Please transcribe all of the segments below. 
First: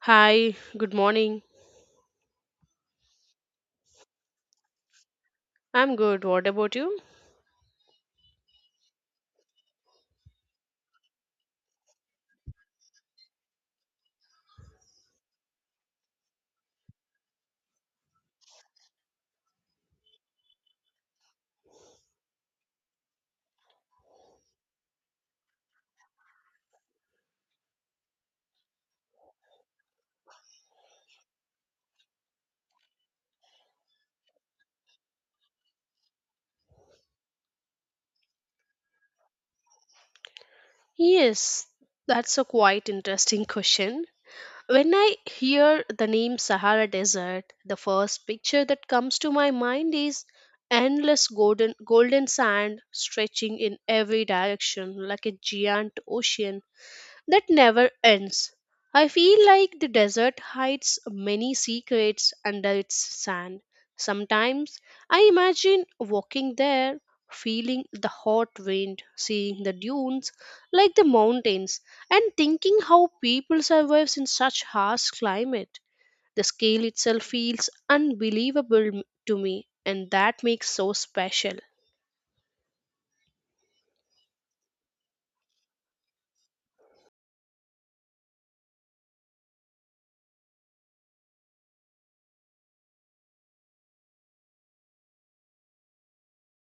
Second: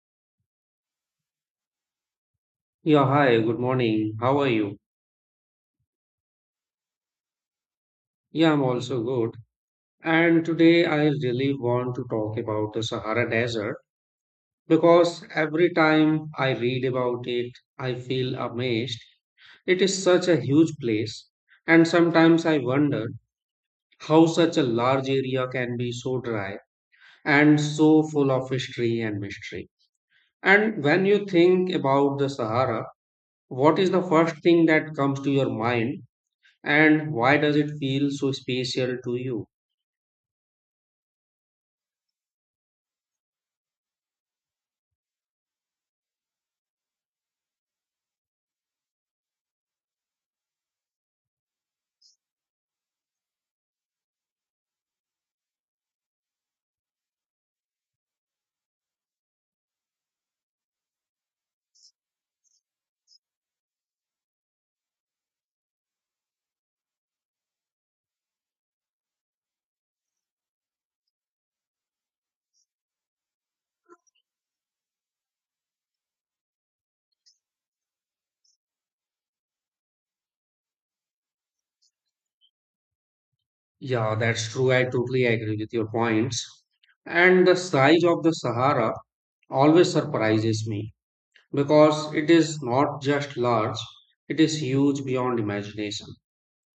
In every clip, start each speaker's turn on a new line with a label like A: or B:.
A: Hi, good morning.
B: Yeah, hi, good morning. How are you?
A: I'm good. What about you?
B: Yeah, I'm also good. And today I really want to talk about the Sahara Desert because every time I read about it, I feel amazed. It is such a huge place, and sometimes I wonder how such a large area can be so dry and so full of history and mystery. And when you think about the Sahara, what is the first thing that comes to your mind, and why does it feel so special to you?
A: Yes, that's a quite interesting question. When I hear the name Sahara Desert, the first picture that comes to my mind is endless golden sand stretching in every direction like a giant ocean that never ends. I feel like the desert hides many secrets under its sand. Sometimes I imagine walking there, feeling the hot wind, seeing the dunes like the mountains, and thinking how people survive in such harsh climate. The scale itself feels unbelievable to me, and that makes so special.
B: Yeah, that's true. I totally agree with your points. And the size of the Sahara always surprises me because it is not just large, it is huge beyond imagination.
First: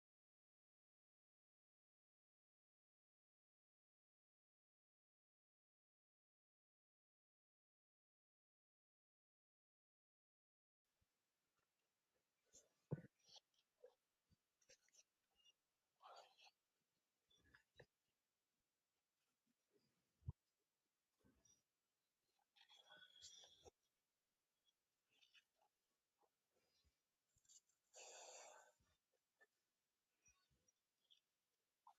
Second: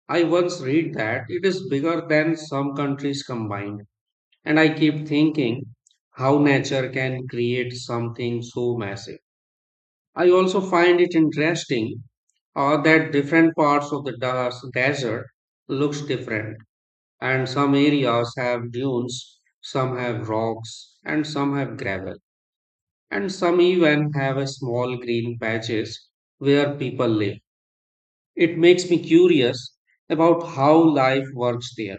B: I once read that it is bigger than some countries combined, and I keep thinking how nature can create something so massive. I also find it interesting that different parts of the desert looks different and some areas have dunes, some have rocks, and some have gravel, and some even have a small green patches where people live. It makes me curious about how life works there.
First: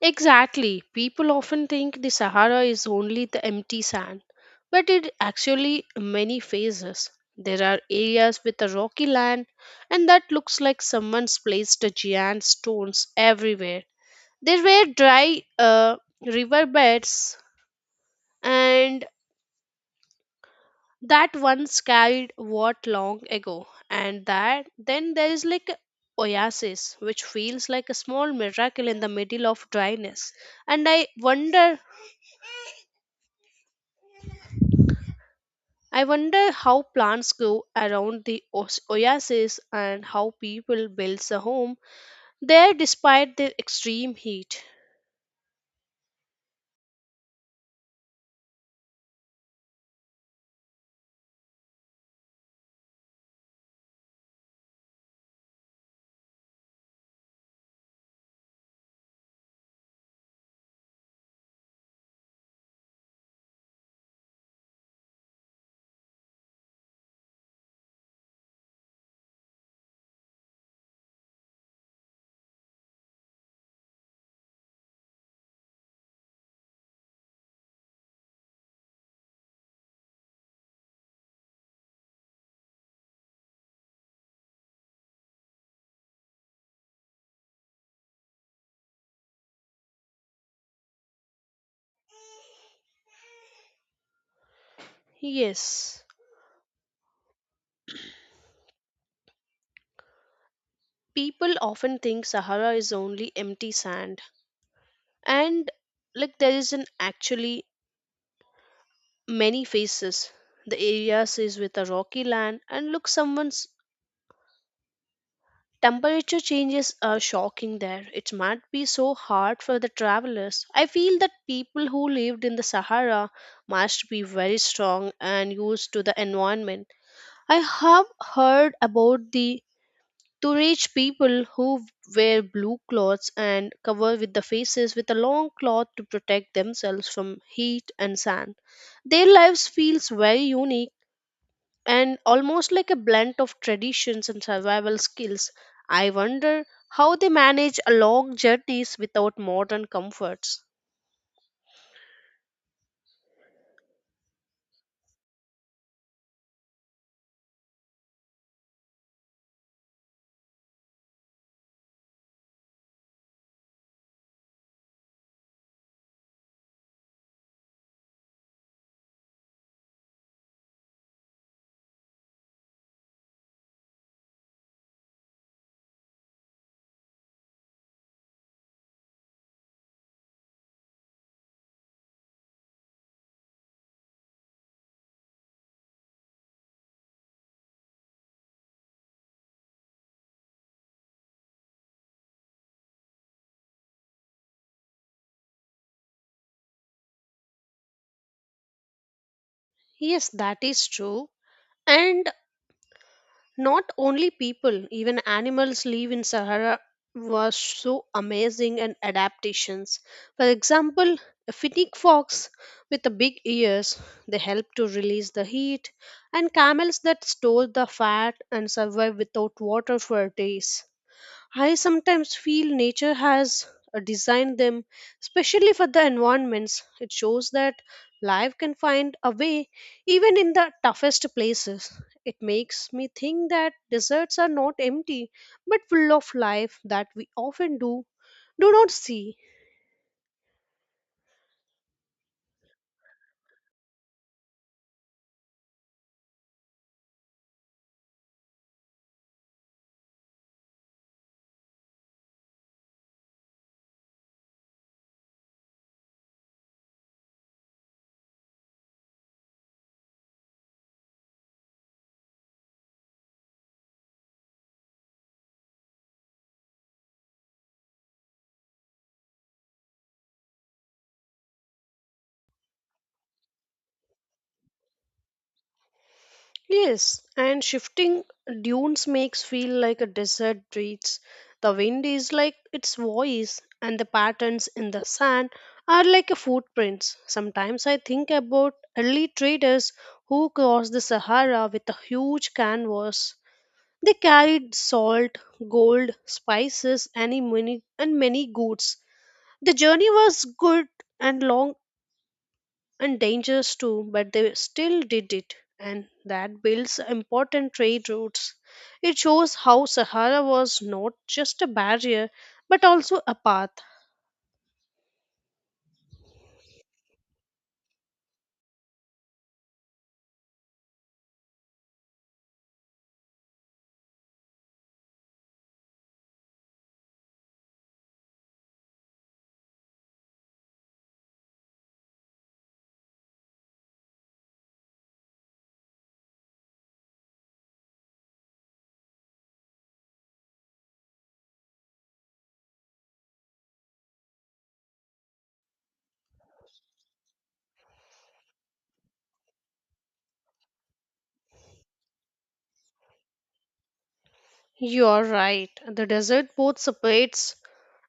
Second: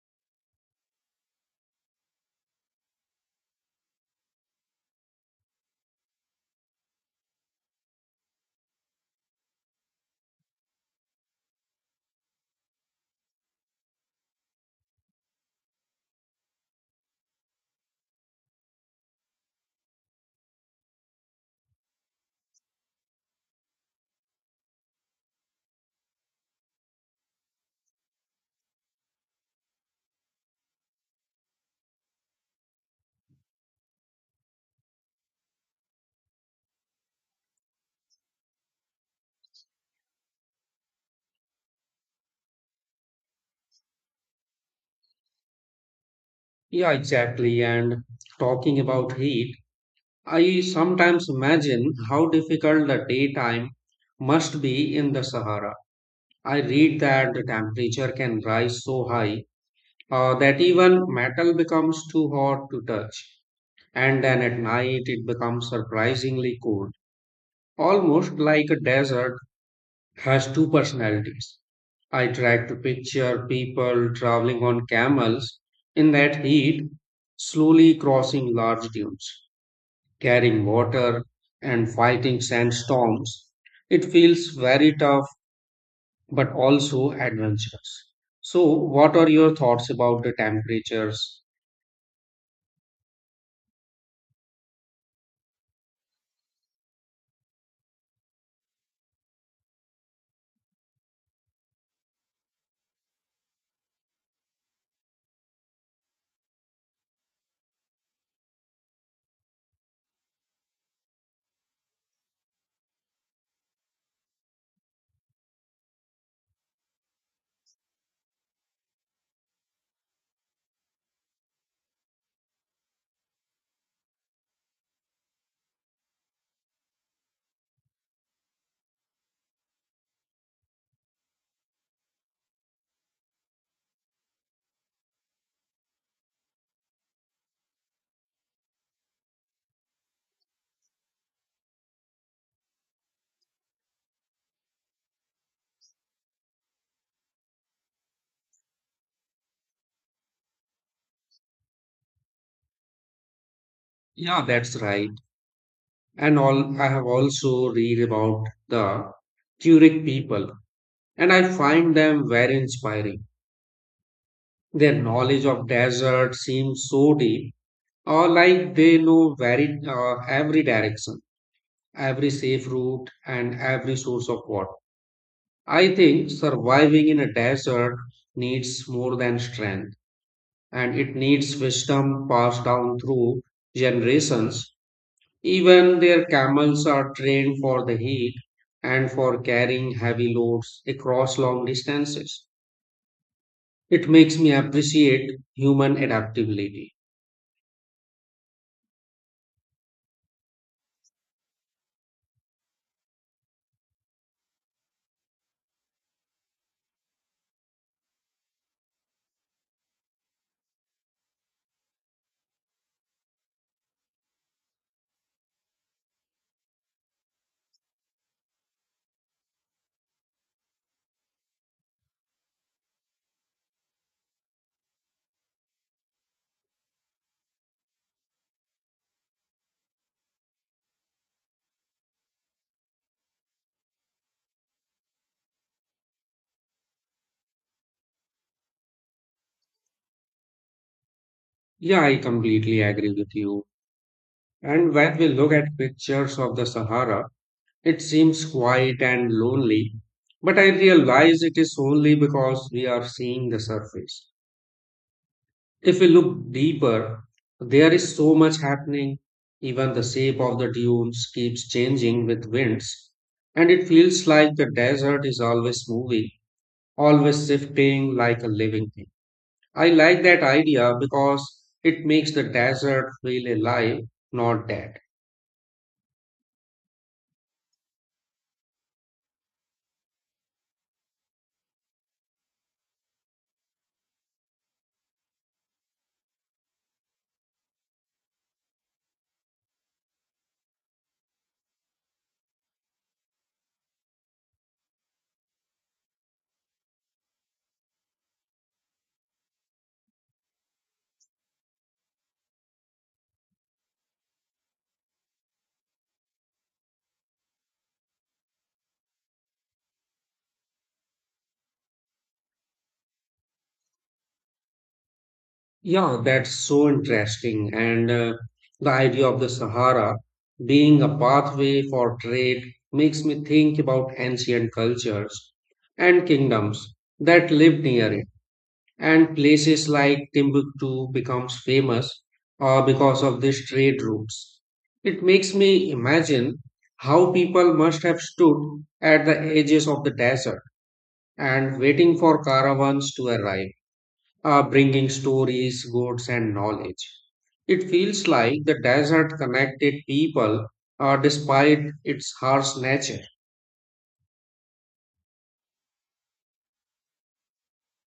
A: Exactly. People often think the Sahara is only the empty sand, but it actually many phases. There are areas with a rocky land and that looks like someone's placed a giant stones everywhere. There were dry river beds and that once carried what long ago, and that then there is like a oasis which feels like a small miracle in the middle of dryness, and I wonder how plants grow around the oasis and how people build a home there despite the extreme heat.
B: Yeah, exactly. And talking about heat, I sometimes imagine how difficult the daytime must be in the Sahara. I read that the temperature can rise so high that even metal becomes too hot to touch and then at night it becomes surprisingly cold, almost like a desert has two personalities. I tried to picture people traveling on camels in that heat, slowly crossing large dunes, carrying water, and fighting sandstorms. It feels very tough but also adventurous. So, what are your thoughts about the temperatures?
A: Yes, people often think Sahara is only empty sand, and like there is an actually many faces. The areas is with a rocky land and look someone's. Temperature changes are shocking there. It might be so hard for the travelers. I feel that people who lived in the Sahara must be very strong and used to the environment. I have heard about the Tuareg people who wear blue clothes and cover with the faces with a long cloth to protect themselves from heat and sand. Their lives feels very unique and almost like a blend of traditions and survival skills. I wonder how they manage a long journeys without modern comforts.
B: Yeah, that's right. And all I have also read about the Tuareg people and I find them very inspiring. Their knowledge of desert seems so deep or like they know very every direction, every safe route and every source of water. I think surviving in a desert needs more than strength and it needs wisdom passed down through generations. Even their camels are trained for the heat and for carrying heavy loads across long distances. It makes me appreciate human adaptability.
A: Yes, that is true. And not only people, even animals live in Sahara was so amazing and adaptations. For example, a finnick fox with the big ears, they help to release the heat, and camels that store the fat and survive without water for days. I sometimes feel nature has designed them specially for the environments. It shows that life can find a way even in the toughest places. It makes me think that deserts are not empty but full of life that we often do not see.
B: Yeah, I completely agree with you. And when we look at pictures of the Sahara, it seems quiet and lonely, but I realize it is only because we are seeing the surface. If we look deeper, there is so much happening. Even the shape of the dunes keeps changing with winds, and it feels like the desert is always moving, always shifting like a living thing. I like that idea because it makes the desert feel alive, not dead.
A: Yes, and shifting dunes makes feel like a desert breathes. The wind is like its voice, and the patterns in the sand are like a footprints. Sometimes I think about early traders who crossed the Sahara with a huge canvas. They carried salt, gold, spices, and many goods. The journey was good and long and dangerous too, but they still did it, and that builds important trade routes. It shows how Sahara was not just a barrier but also a path.
B: Yeah, that's so interesting. And the idea of the Sahara being a pathway for trade makes me think about ancient cultures and kingdoms that lived near it. And places like Timbuktu becomes famous because of these trade routes. It makes me imagine how people must have stood at the edges of the desert and waiting for caravans to arrive bringing stories, goods, and knowledge. It feels like the desert connected people despite its harsh nature.
A: You're right, the desert both separates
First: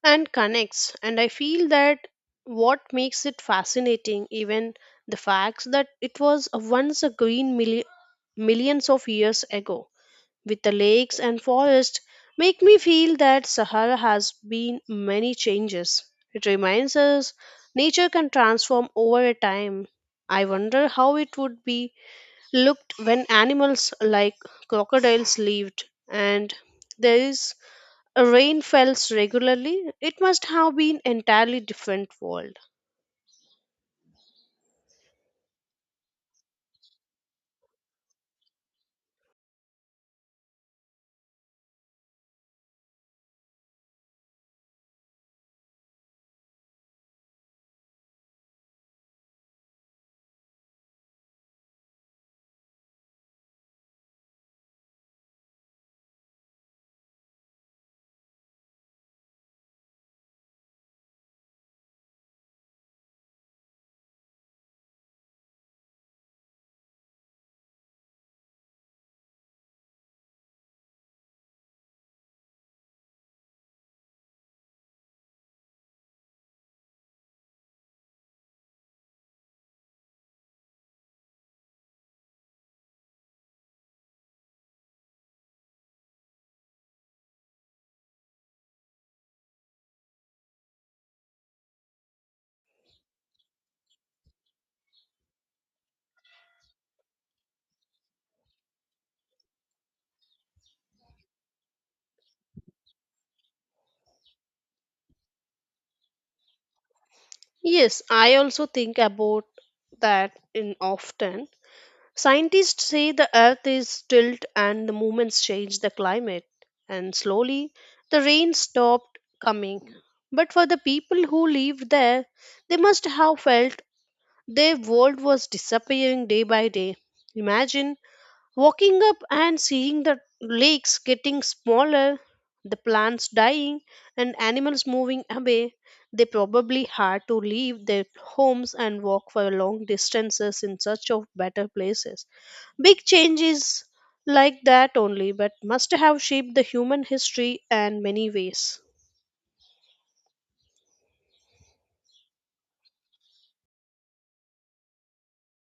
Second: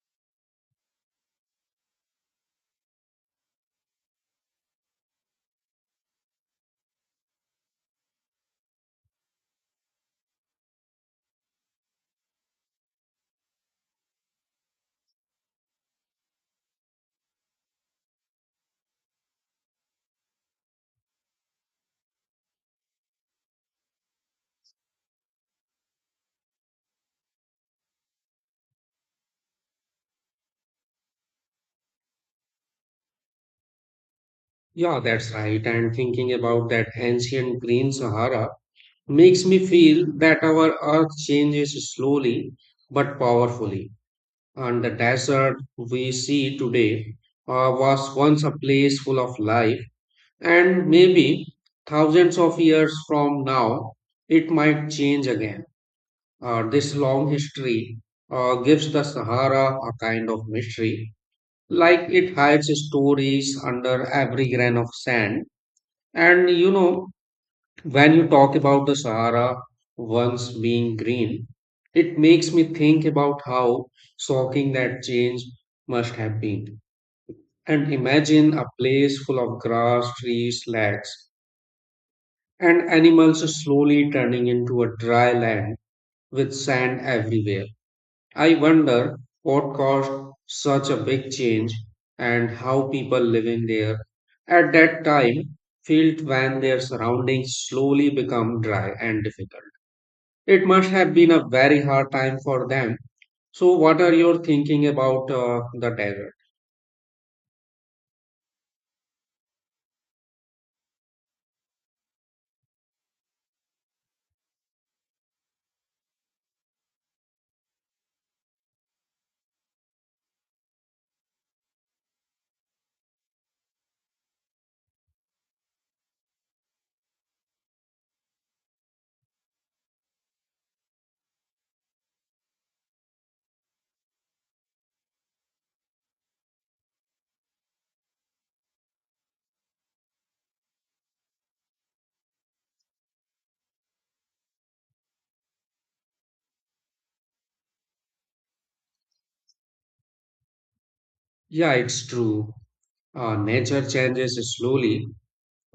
A: and connects, and I feel that what makes it fascinating, even the fact that it was once a green millions of years ago, with the lakes and forests, make me feel that Sahara has been many changes. It reminds us nature can transform over a time. I wonder how it would be looked when animals like crocodiles lived and there is a rain falls regularly. It must have been entirely different world.
B: Yeah, that's right. And thinking about that ancient green Sahara makes me feel that our earth changes slowly but powerfully. And the desert we see today was once a place full of life, and maybe thousands of years from now, it might change again. This long history gives the Sahara a kind of mystery, like it hides stories under every grain of sand. And you know, when you talk about the Sahara once being green, it makes me think about how shocking that change must have been. And imagine a place full of grass, trees, lakes, and animals slowly turning into a dry land with sand everywhere. I wonder what caused such a big change and how people living there at that time felt when their surroundings slowly become dry and difficult. It must have been a very hard time for them. So, what are your thinking about the desert?
A: Yes, I also think about that in often. Scientists say the earth is tilted and the movements change the climate, and slowly the rain stopped coming. But for the people who lived there, they must have felt their world was disappearing day by day. Imagine walking up and seeing the lakes getting smaller, the plants dying, and animals moving away. They probably had to leave their homes and walk for long distances in search of better places. Big changes like that only, but must have shaped the human history in many ways.
B: Yeah, it's true. Nature changes slowly,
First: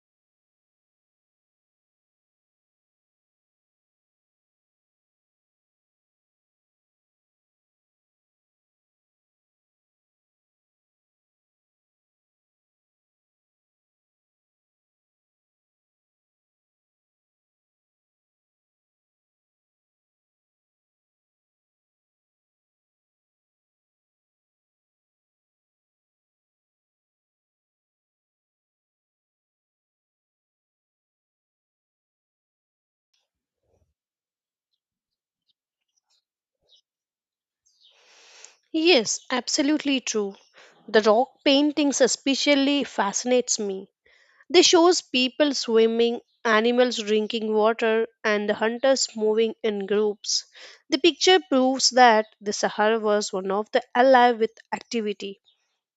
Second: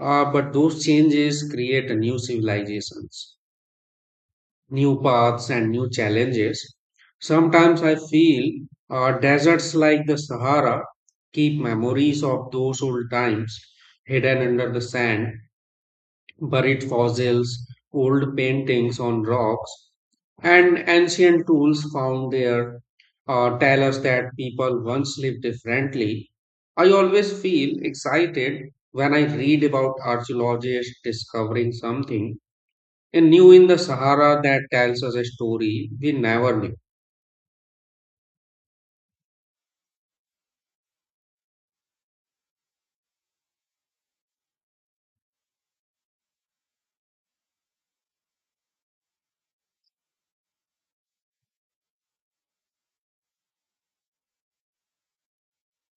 B: but those changes create new civilizations, new paths and new challenges. Sometimes I feel deserts like the Sahara keep memories of those old times hidden under the sand, buried fossils, old paintings on rocks, and ancient tools found there tell us that people once lived differently. I always feel excited when I read about archaeologists discovering something a new in the Sahara that tells us a story we never knew.
A: Yes, absolutely true. The rock paintings especially fascinates me. They shows people swimming, animals drinking water, and the hunters moving in groups. The picture proves that the Sahara was one of the alive with activity.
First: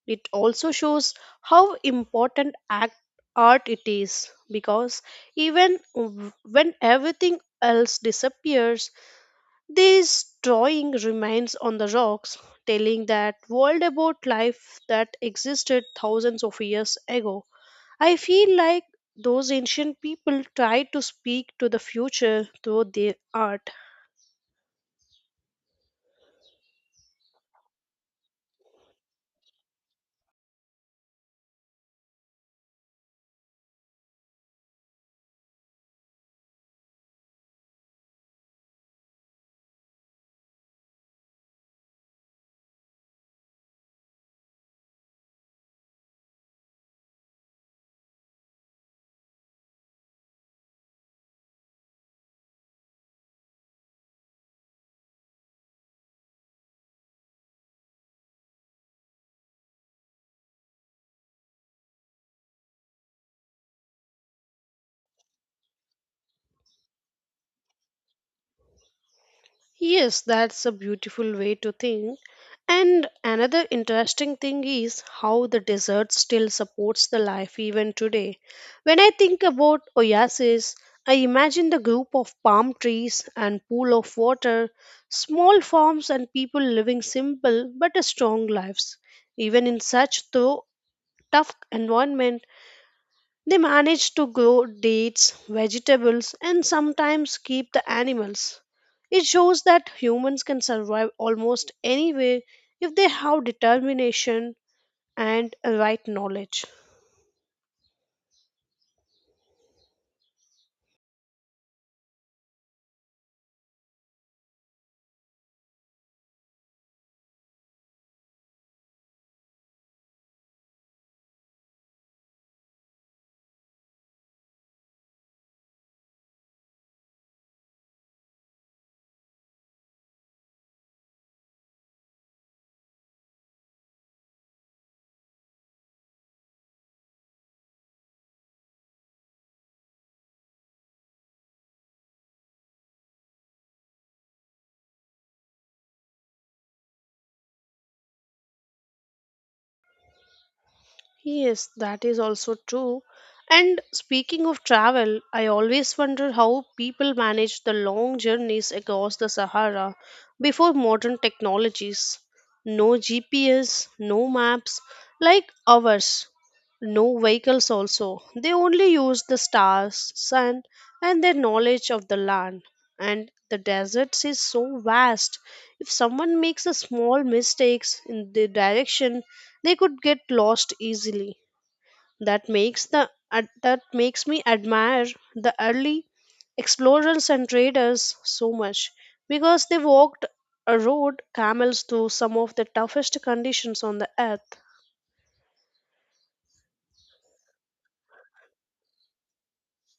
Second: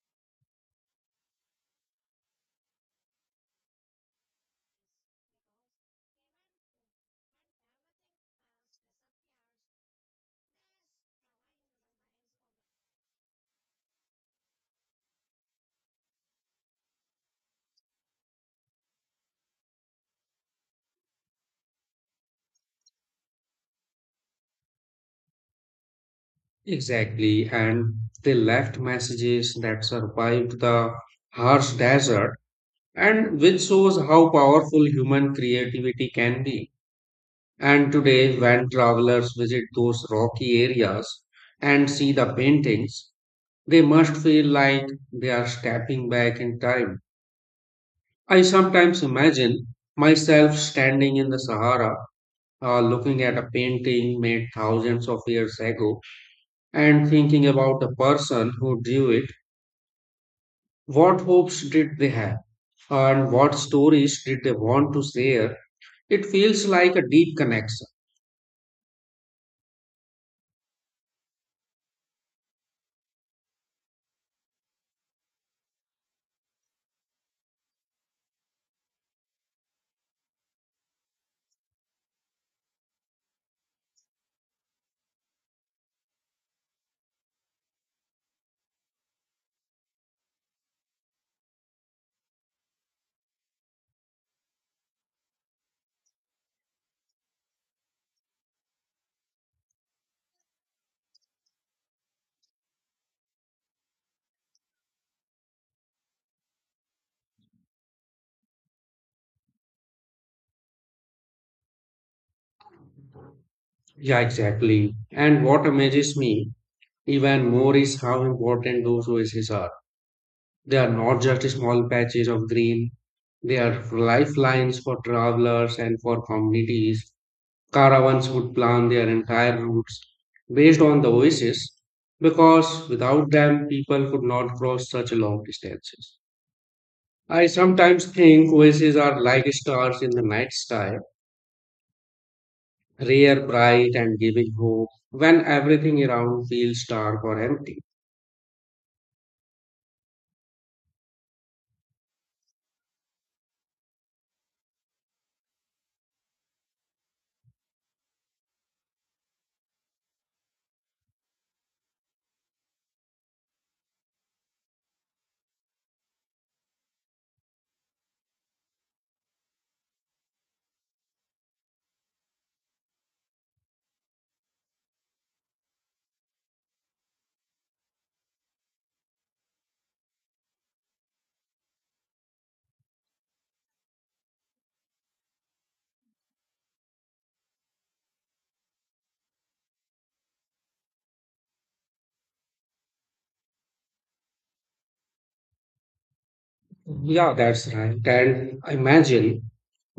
A: It also shows how important art it is because even when everything else disappears, this drawing remains on the rocks, telling that world about life that existed thousands of years ago. I feel like those ancient people tried to speak to the future through their art.
B: Exactly, and they left messages that survived the harsh desert, and which shows how powerful human creativity can be. And today, when travelers visit those rocky areas and see the paintings, they must feel like they are stepping back in time. I sometimes imagine myself standing in the Sahara looking at a painting made thousands of years ago and thinking about the person who drew it, what hopes did they have, and what stories did they want to share? It feels like a deep connection.
A: Yes, that's a beautiful way to think. And another interesting thing is how the desert still supports the life even today. When I think about oasis, I imagine the group of palm trees and pool of water, small farms and people living simple but strong lives. Even in such though tough environment, they manage to grow dates, vegetables, and sometimes keep the animals. It shows that humans can survive almost anywhere if they have determination and a right knowledge.
B: Yeah, exactly. And what amazes me even more is how important those oases are. They are not just small patches of green, they are lifelines for travelers and for communities. Caravans would plan their entire routes based on the oases because without them, people could not cross such long distances. I sometimes think oases are like stars in the night sky, rare, bright, and giving hope when everything around feels dark or empty.
A: Yes, that is also true. And speaking of travel, I always wonder how people manage the long journeys across the Sahara before modern technologies. No GPS, no maps like ours, no vehicles also. They only used the stars, sun, and their knowledge of the land, and the deserts is so vast. If someone makes a small mistakes in the direction, they could get lost easily. That makes me admire the early explorers and traders so much because they walked a road camels through some of the toughest conditions on the earth.
B: Yeah, that's right. And imagine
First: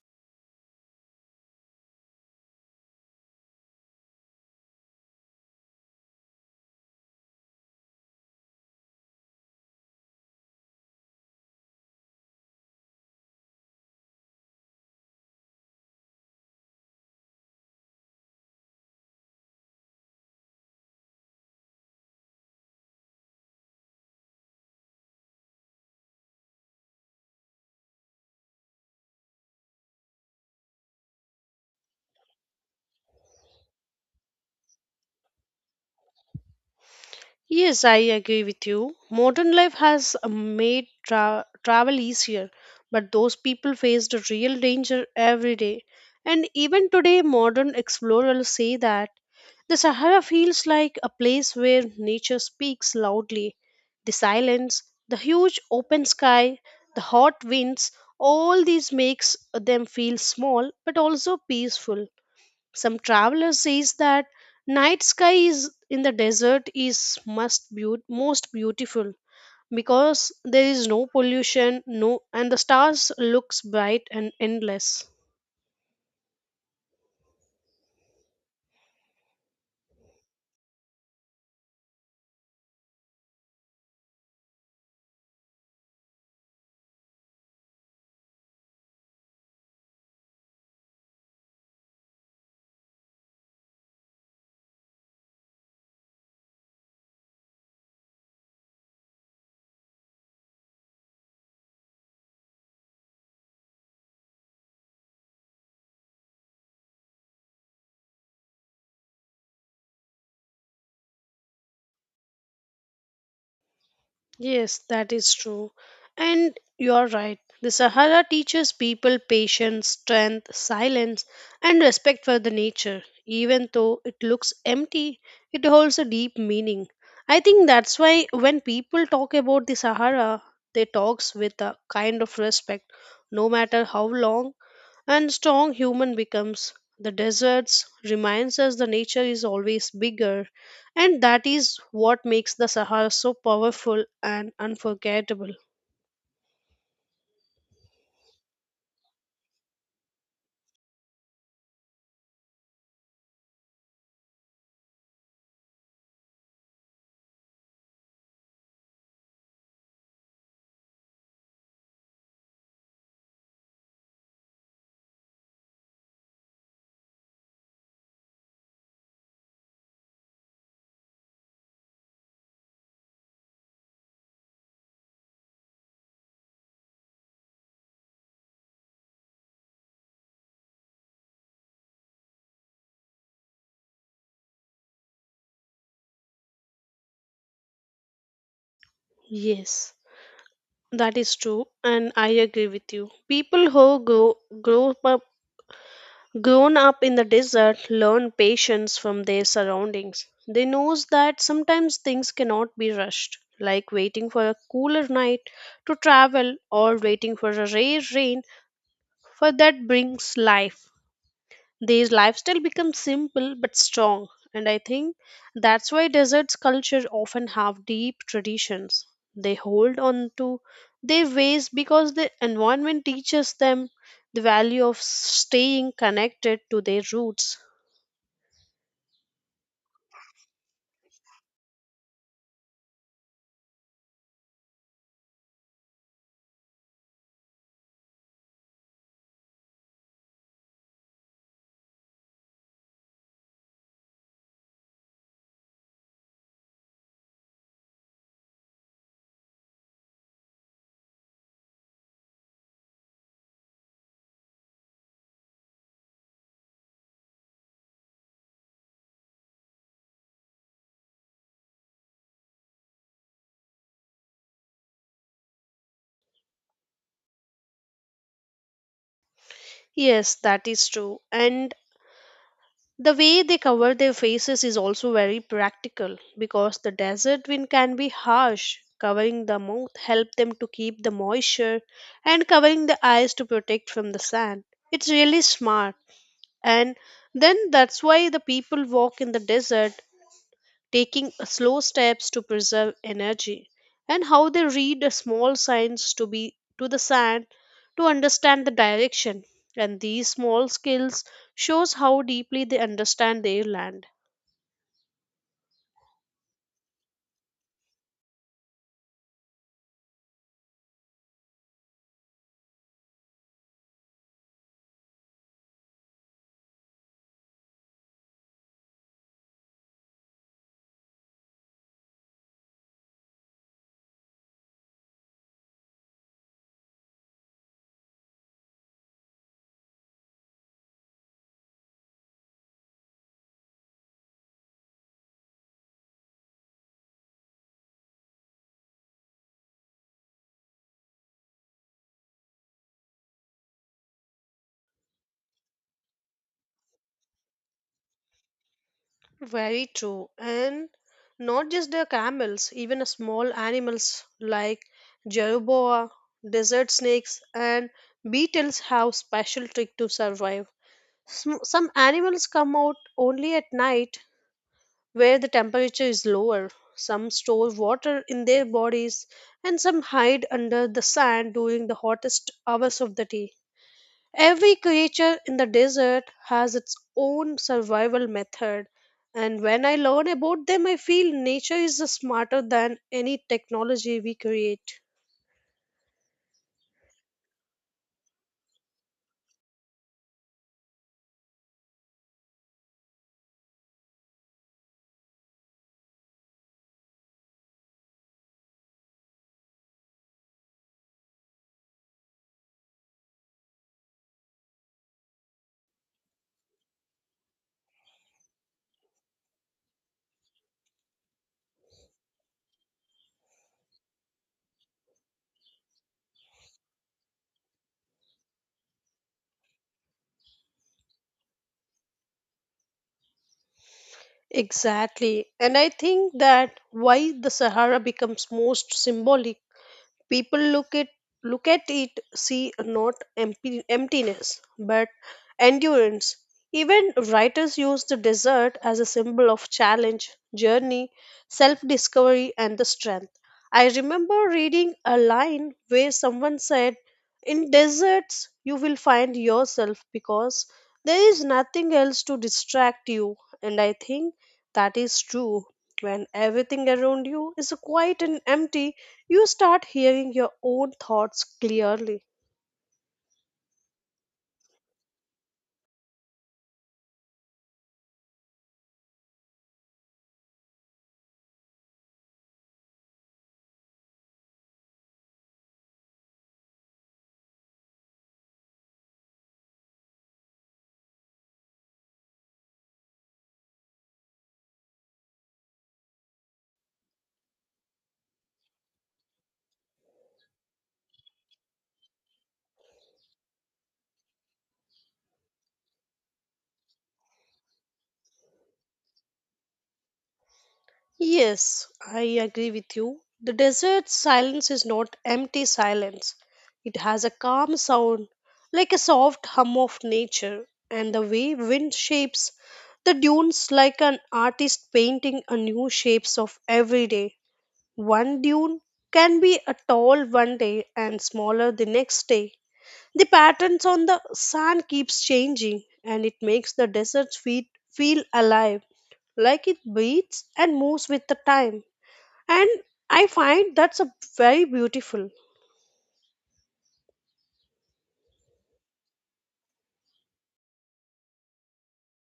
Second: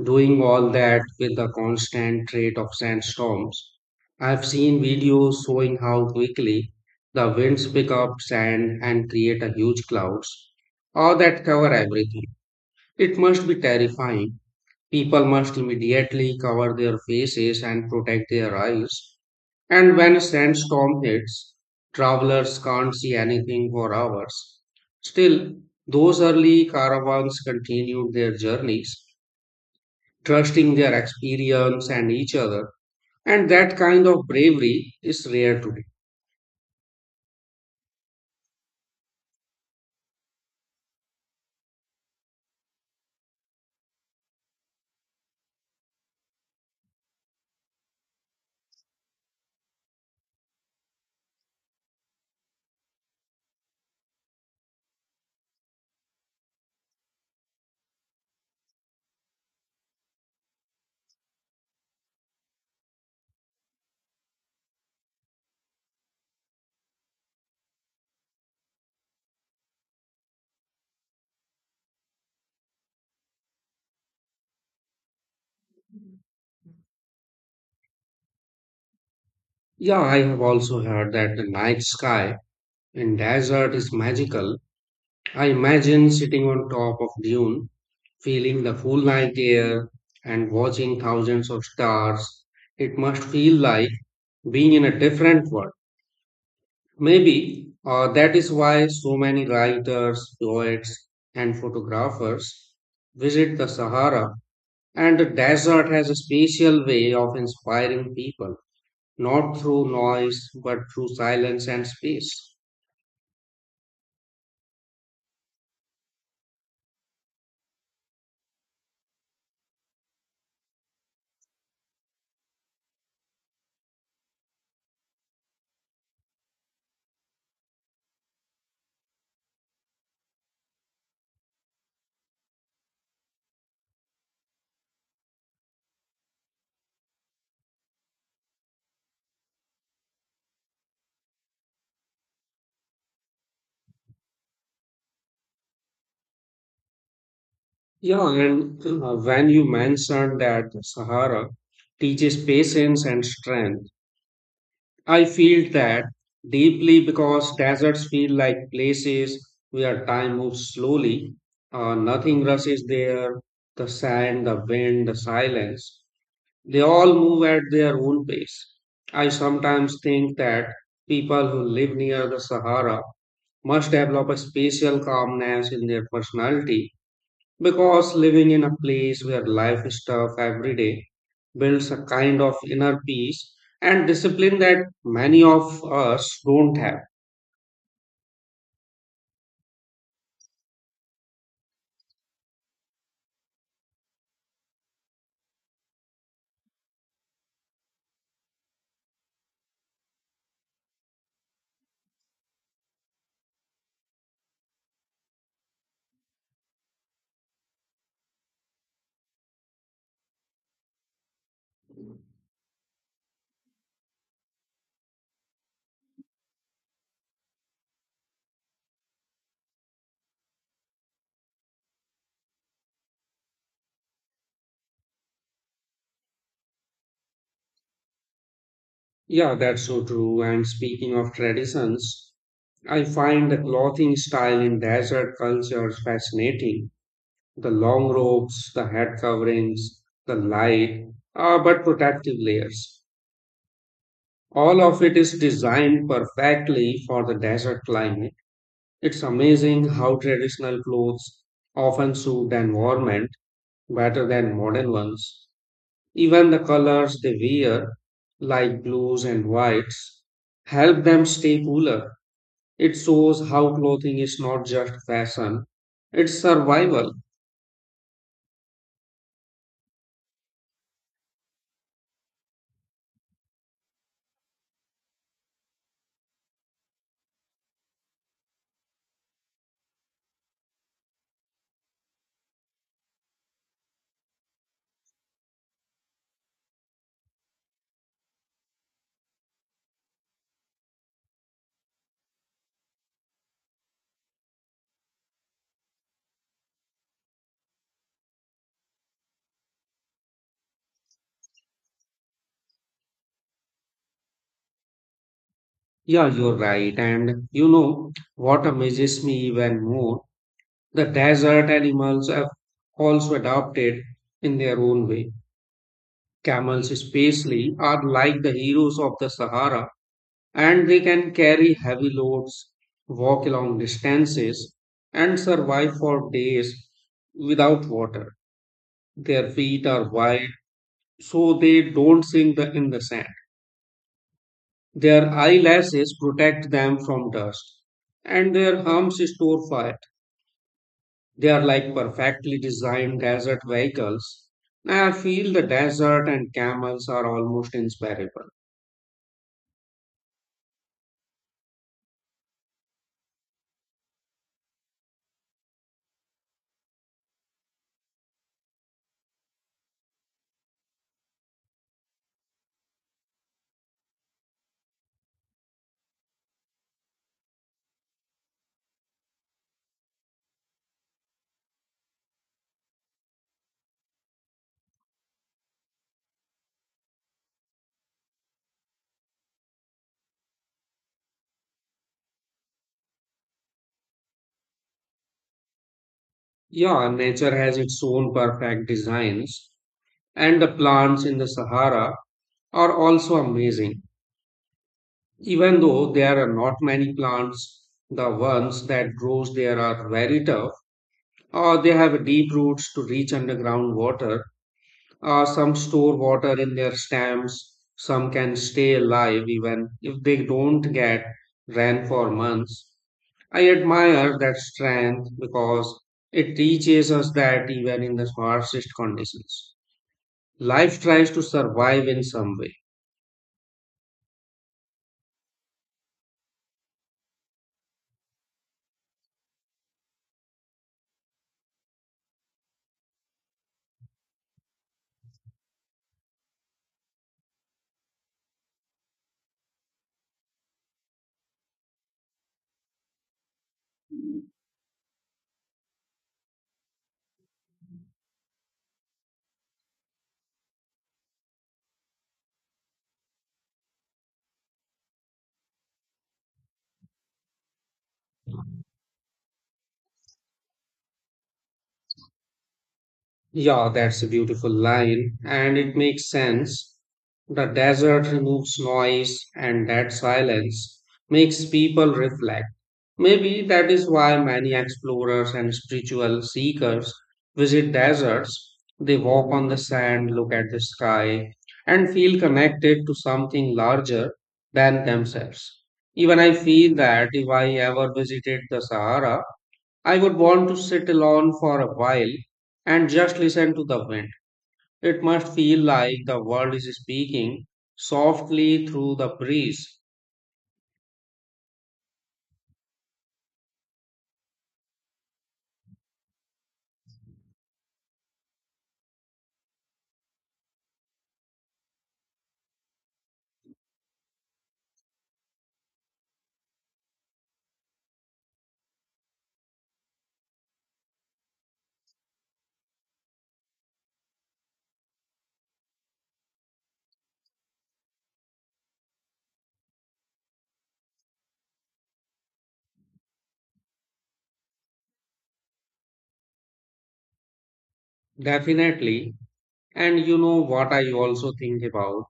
B: doing all that with the constant rate of sandstorms. I've seen videos showing how quickly the winds pick up sand and create a huge clouds, all that cover everything. It must be terrifying. People must immediately cover their faces and protect their eyes. And when a sandstorm hits, travelers can't see anything for hours. Still, those early caravans continued their journeys, trusting their experience and each other. And that kind of bravery is rare today.
A: Yes, I agree with you. Modern life has made travel easier, but those people faced a real danger every day. And even today, modern explorers say that the Sahara feels like a place where nature speaks loudly. The silence, the huge open sky, the hot winds, all these makes them feel small but also peaceful. Some traveler says that night sky is in the desert is most beautiful because there is no pollution no and the stars looks bright and endless.
B: Yeah, I have also heard that the night sky in desert is magical. I imagine sitting on top of dune, feeling the full night air and watching thousands of stars. It must feel like being in a different world. Maybe that is why so many writers, poets, and photographers visit the Sahara, and the desert has a special way of inspiring people, not through noise, but through silence and space.
A: Yes, that is true. And you're right. The Sahara teaches people patience, strength, silence, and respect for the nature. Even though it looks empty, it holds a deep meaning. I think that's why when people talk about the Sahara, they talks with a kind of respect, no matter how long and strong human becomes, the deserts reminds us the nature is always bigger, and that is what makes the Sahara so powerful and unforgettable.
B: Yeah, and when you mentioned that the Sahara teaches patience and strength, I feel that deeply because deserts feel like places where time moves slowly. Nothing rushes there. The sand, the wind, the silence, they all move at their own pace. I sometimes think that people who live near the Sahara must develop a special calmness in their personality because living in a place where life is tough every day builds a kind of inner peace and discipline that many of us don't have.
A: Yes, that is true, and I agree with you. People who grow up grown up in the desert learn patience from their surroundings. They knows that sometimes things cannot be rushed, like waiting for a cooler night to travel or waiting for a rare rain for that brings life. Their lifestyle becomes simple but strong, and I think that's why deserts culture often have deep traditions. They hold on to their ways because the environment teaches them the value of staying connected to their roots.
B: Yeah, that's so true. And speaking of traditions, I find the clothing style in desert cultures fascinating. The long robes, the head coverings, the light, but protective layers. All of it is designed perfectly for the desert climate. It's amazing how traditional clothes often suit the environment better than modern ones. Even the colors they wear, like blues and whites, help them stay cooler. It shows how clothing is not just fashion, it's survival.
A: Yes, that is true. And the way they cover their faces is also very practical because the desert wind can be harsh. Covering the mouth help them to keep the moisture, and covering the eyes to protect from the sun. It's really smart. And then that's why the people walk in the desert taking slow steps to preserve energy, and how they read the small signs to be to the sand to understand the direction. And these small skills shows how deeply they understand their land.
B: Yeah, you're right. And you know what amazes me even more? The desert animals have also adapted in their own way. Camels, especially, are like the heroes of the Sahara and they can carry heavy loads, walk long distances, and survive for days without water. Their feet are wide, so they don't sink in the sand. Their eyelashes protect them from dust, and their humps store fire. They are like perfectly designed desert vehicles. I feel the desert and camels are almost inseparable.
A: Very true. And not just the camels, even a small animals like jerboa, desert snakes, and beetles have special trick to survive. Some animals come out only at night where the temperature is lower. Some store water in their bodies, and some hide under the sand during the hottest hours of the day. Every creature in the desert has its own survival method, and when I learn about them, I feel nature is smarter than any technology we create.
B: Yeah, nature has its own perfect designs, and the plants in the Sahara are also amazing. Even though there are not many plants, the ones that grows there are very tough. They have deep roots to reach underground water. Some store water in their stems. Some can stay alive even if they don't get rain for months. I admire that strength because it teaches us that even in the harshest conditions, life tries to survive in some way.
A: Exactly, and I think that why the Sahara becomes most symbolic. People look at it see not empty, emptiness but endurance. Even writers use the desert as a symbol of challenge, journey, self-discovery and the strength. I remember reading a line where someone said, "In deserts you will find yourself because there is nothing else to distract you." And I think that is true. When everything around you is quiet and empty, you start hearing your own thoughts clearly.
B: Yeah, that's a beautiful line, and it makes sense. The desert removes noise, and that silence makes people reflect. Maybe that is why many explorers and spiritual seekers visit deserts. They walk on the sand, look at the sky, and feel connected to something larger than themselves. Even I feel that if I ever visited the Sahara, I would want to sit alone for a while and just listen to the wind. It must feel like the world is speaking softly through the breeze.
A: Yes, I agree with you. The desert silence is not empty silence. It has a calm sound, like a soft hum of nature, and the way wind shapes the dunes like an artist painting a new shapes of every day. One dune can be a tall one day and smaller the next day. The patterns on the sand keeps changing and it makes the desert's feet feel alive, like it beats and moves with the time. And I find that's a very beautiful.
B: Definitely. And you know what I also think about?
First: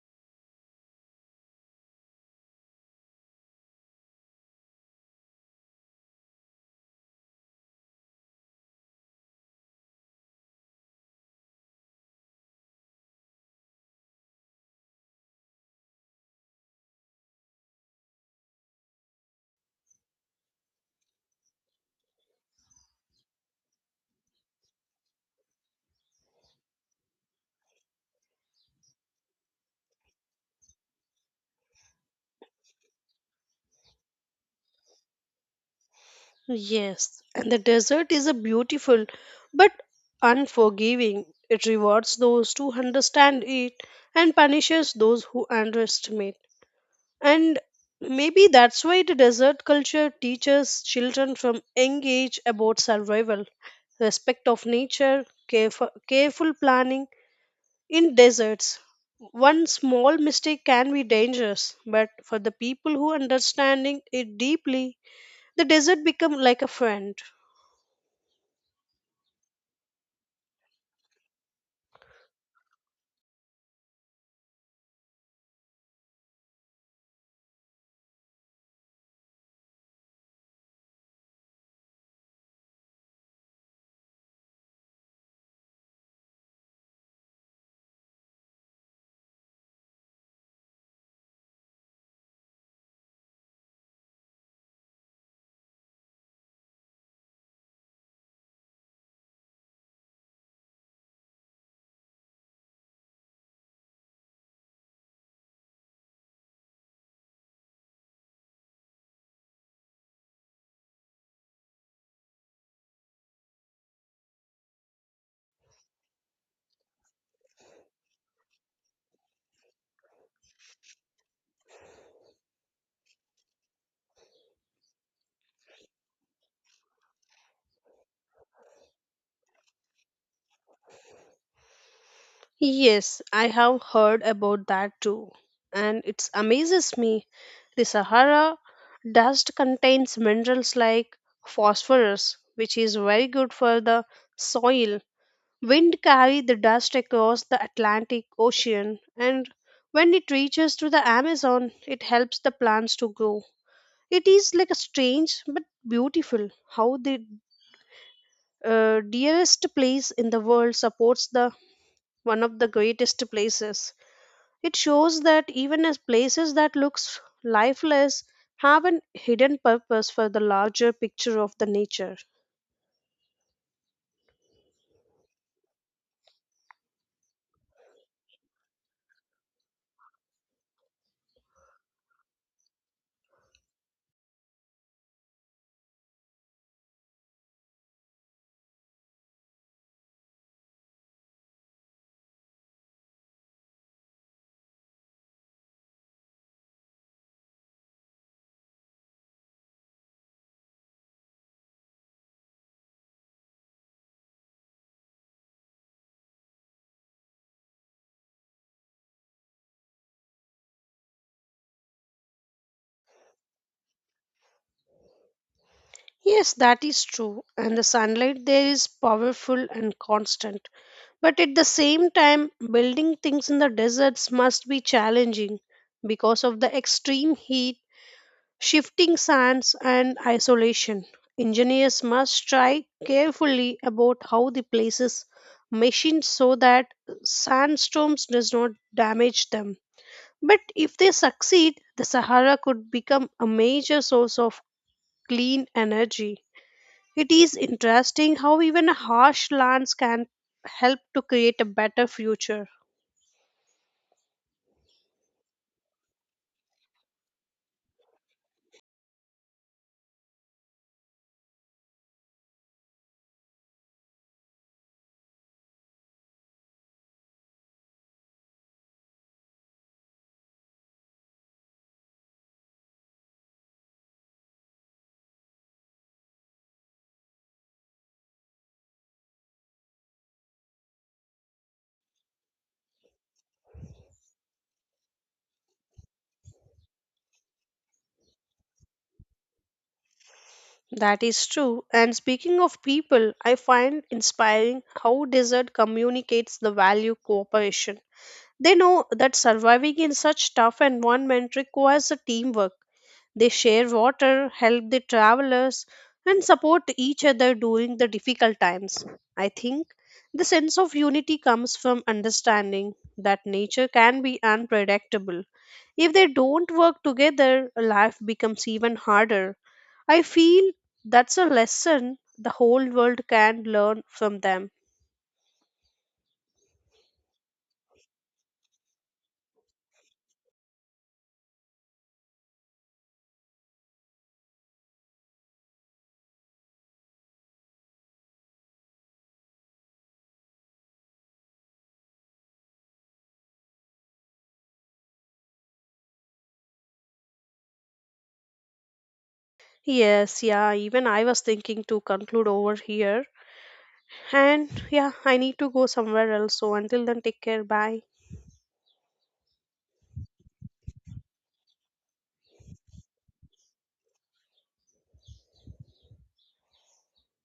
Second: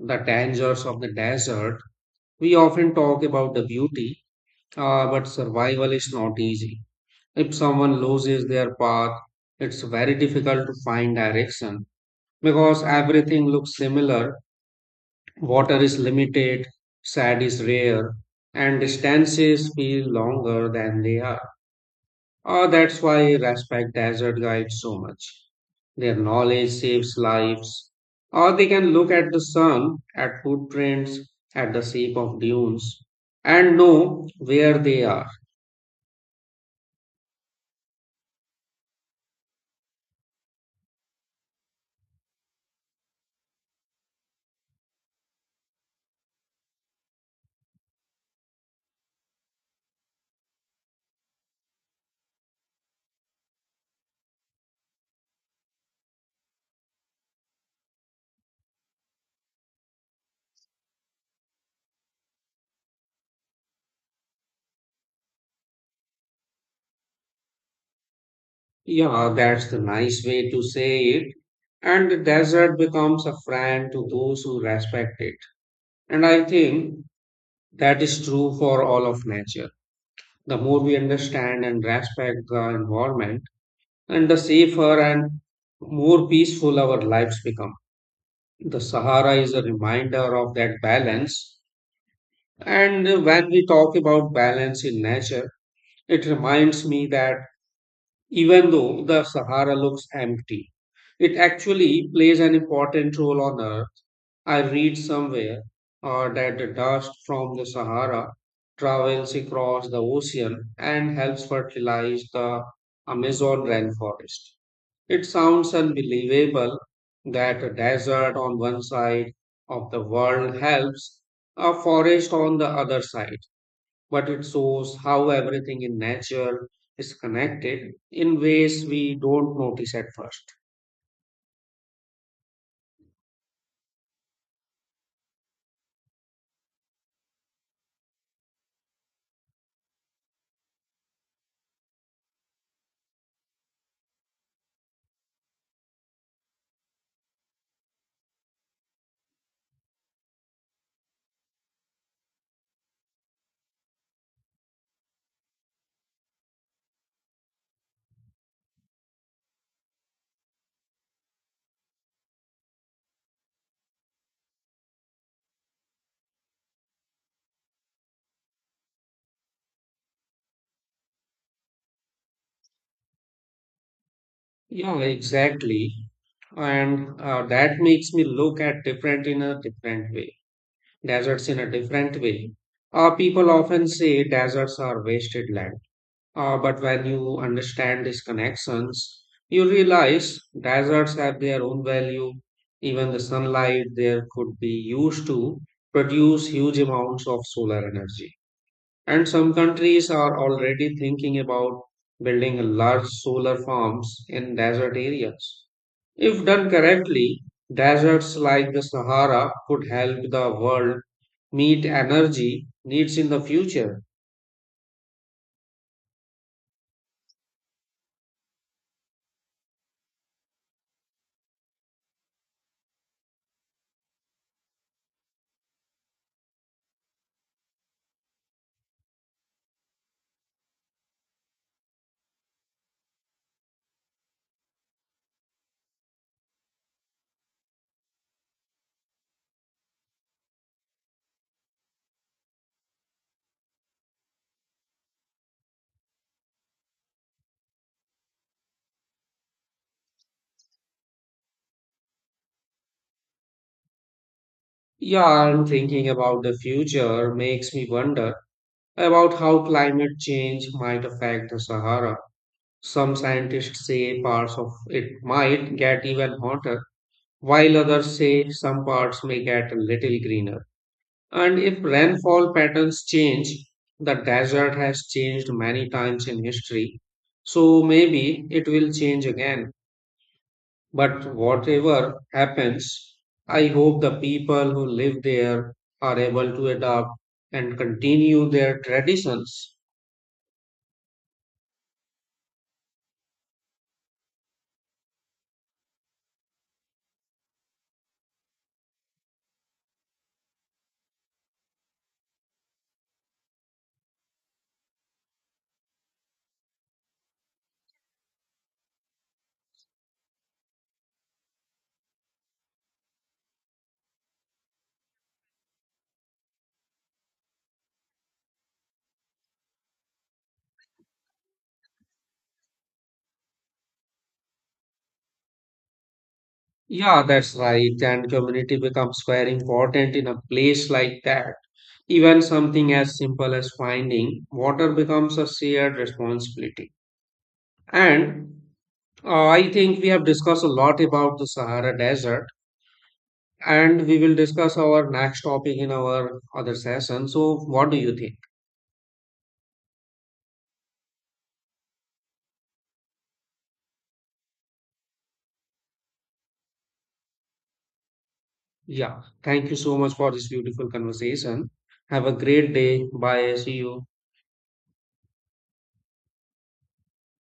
B: The dangers of the desert. We often talk about the beauty, but survival is not easy. If someone loses their path, it's very difficult to find direction because everything looks similar. Water is limited, sand is rare, and distances feel longer than they are. Ah, that's why I respect desert guides so much. Their knowledge saves lives. Or they can look at the sun, at footprints, at the shape of dunes, and know where they are.
A: Yes, and the desert is a beautiful but unforgiving. It rewards those who understand it and punishes those who underestimate. And maybe that's why the desert culture teaches children from young age about survival, respect of nature, careful planning. In deserts, one small mistake can be dangerous, but for the people who understanding it deeply, the desert become like a friend.
B: Yeah, that's the nice way to say it. And the desert becomes a friend to those who respect it. And I think that is true for all of nature. The more we understand and respect the environment, and the safer and more peaceful our lives become. The Sahara is a reminder of that balance. And when we talk about balance in nature, it reminds me that even though the Sahara looks empty, it actually plays an important role on Earth. I read somewhere that the dust from the Sahara travels across the ocean and helps fertilize the Amazon rainforest. It sounds unbelievable that a desert on one side of the world helps a forest on the other side, but it shows how everything in nature is connected in ways we don't notice at first.
A: Yes, I have heard about that too, and it amazes me. The Sahara dust contains minerals like phosphorus, which is very good for the soil. Wind carried the dust across the Atlantic Ocean, and when it reaches to the Amazon, it helps the plants to grow. It is like a strange but beautiful how the dearest place in the world supports the one of the greatest places. It shows that even as places that looks lifeless have an hidden purpose for the larger picture of the nature.
B: Yeah, exactly. And that makes me look at different in a different way deserts in a different way. People often say deserts are wasted land, but when you understand these connections you realize deserts have their own value. Even the sunlight there could be used to produce huge amounts of solar energy, and some countries are already thinking about building large solar farms in desert areas. If done correctly, deserts like the Sahara could help the world meet energy needs in the future.
A: Yes, that is true. And the sunlight there is powerful and constant. But at the same time, building things in the deserts must be challenging because of the extreme heat, shifting sands, and isolation. Engineers must try carefully about how the places machined so that sandstorms does not damage them. But if they succeed, the Sahara could become a major source of clean energy. It is interesting how even harsh lands can help to create a better future.
B: Yeah, and thinking about the future makes me wonder about how climate change might affect the Sahara. Some scientists say parts of it might get even hotter, while others say some parts may get a little greener. And if rainfall patterns change, the desert has changed many times in history. So maybe it will change again. But whatever happens, I hope the people who live there are able to adapt and continue their traditions.
A: That is true. And speaking of people, I find inspiring how desert communicates the value cooperation. They know that surviving in such tough environment requires a teamwork. They share water, help the travelers, and support each other during the difficult times. I think the sense of unity comes from understanding that nature can be unpredictable. If they don't work together, life becomes even harder. I feel that's a lesson the whole world can learn from them.
B: Yeah, that's right. And community becomes very important in a place like that. Even something as simple as finding water becomes a shared responsibility. And I think we have discussed a lot about the Sahara Desert, and we will discuss our next topic in our other session. So, what do you think?
A: Yes, yeah, even I was thinking to conclude over here. And yeah, I need to go somewhere else. So until then, take care. Bye.
B: Yeah, thank you so much for this beautiful conversation. Have a great day. Bye. See you.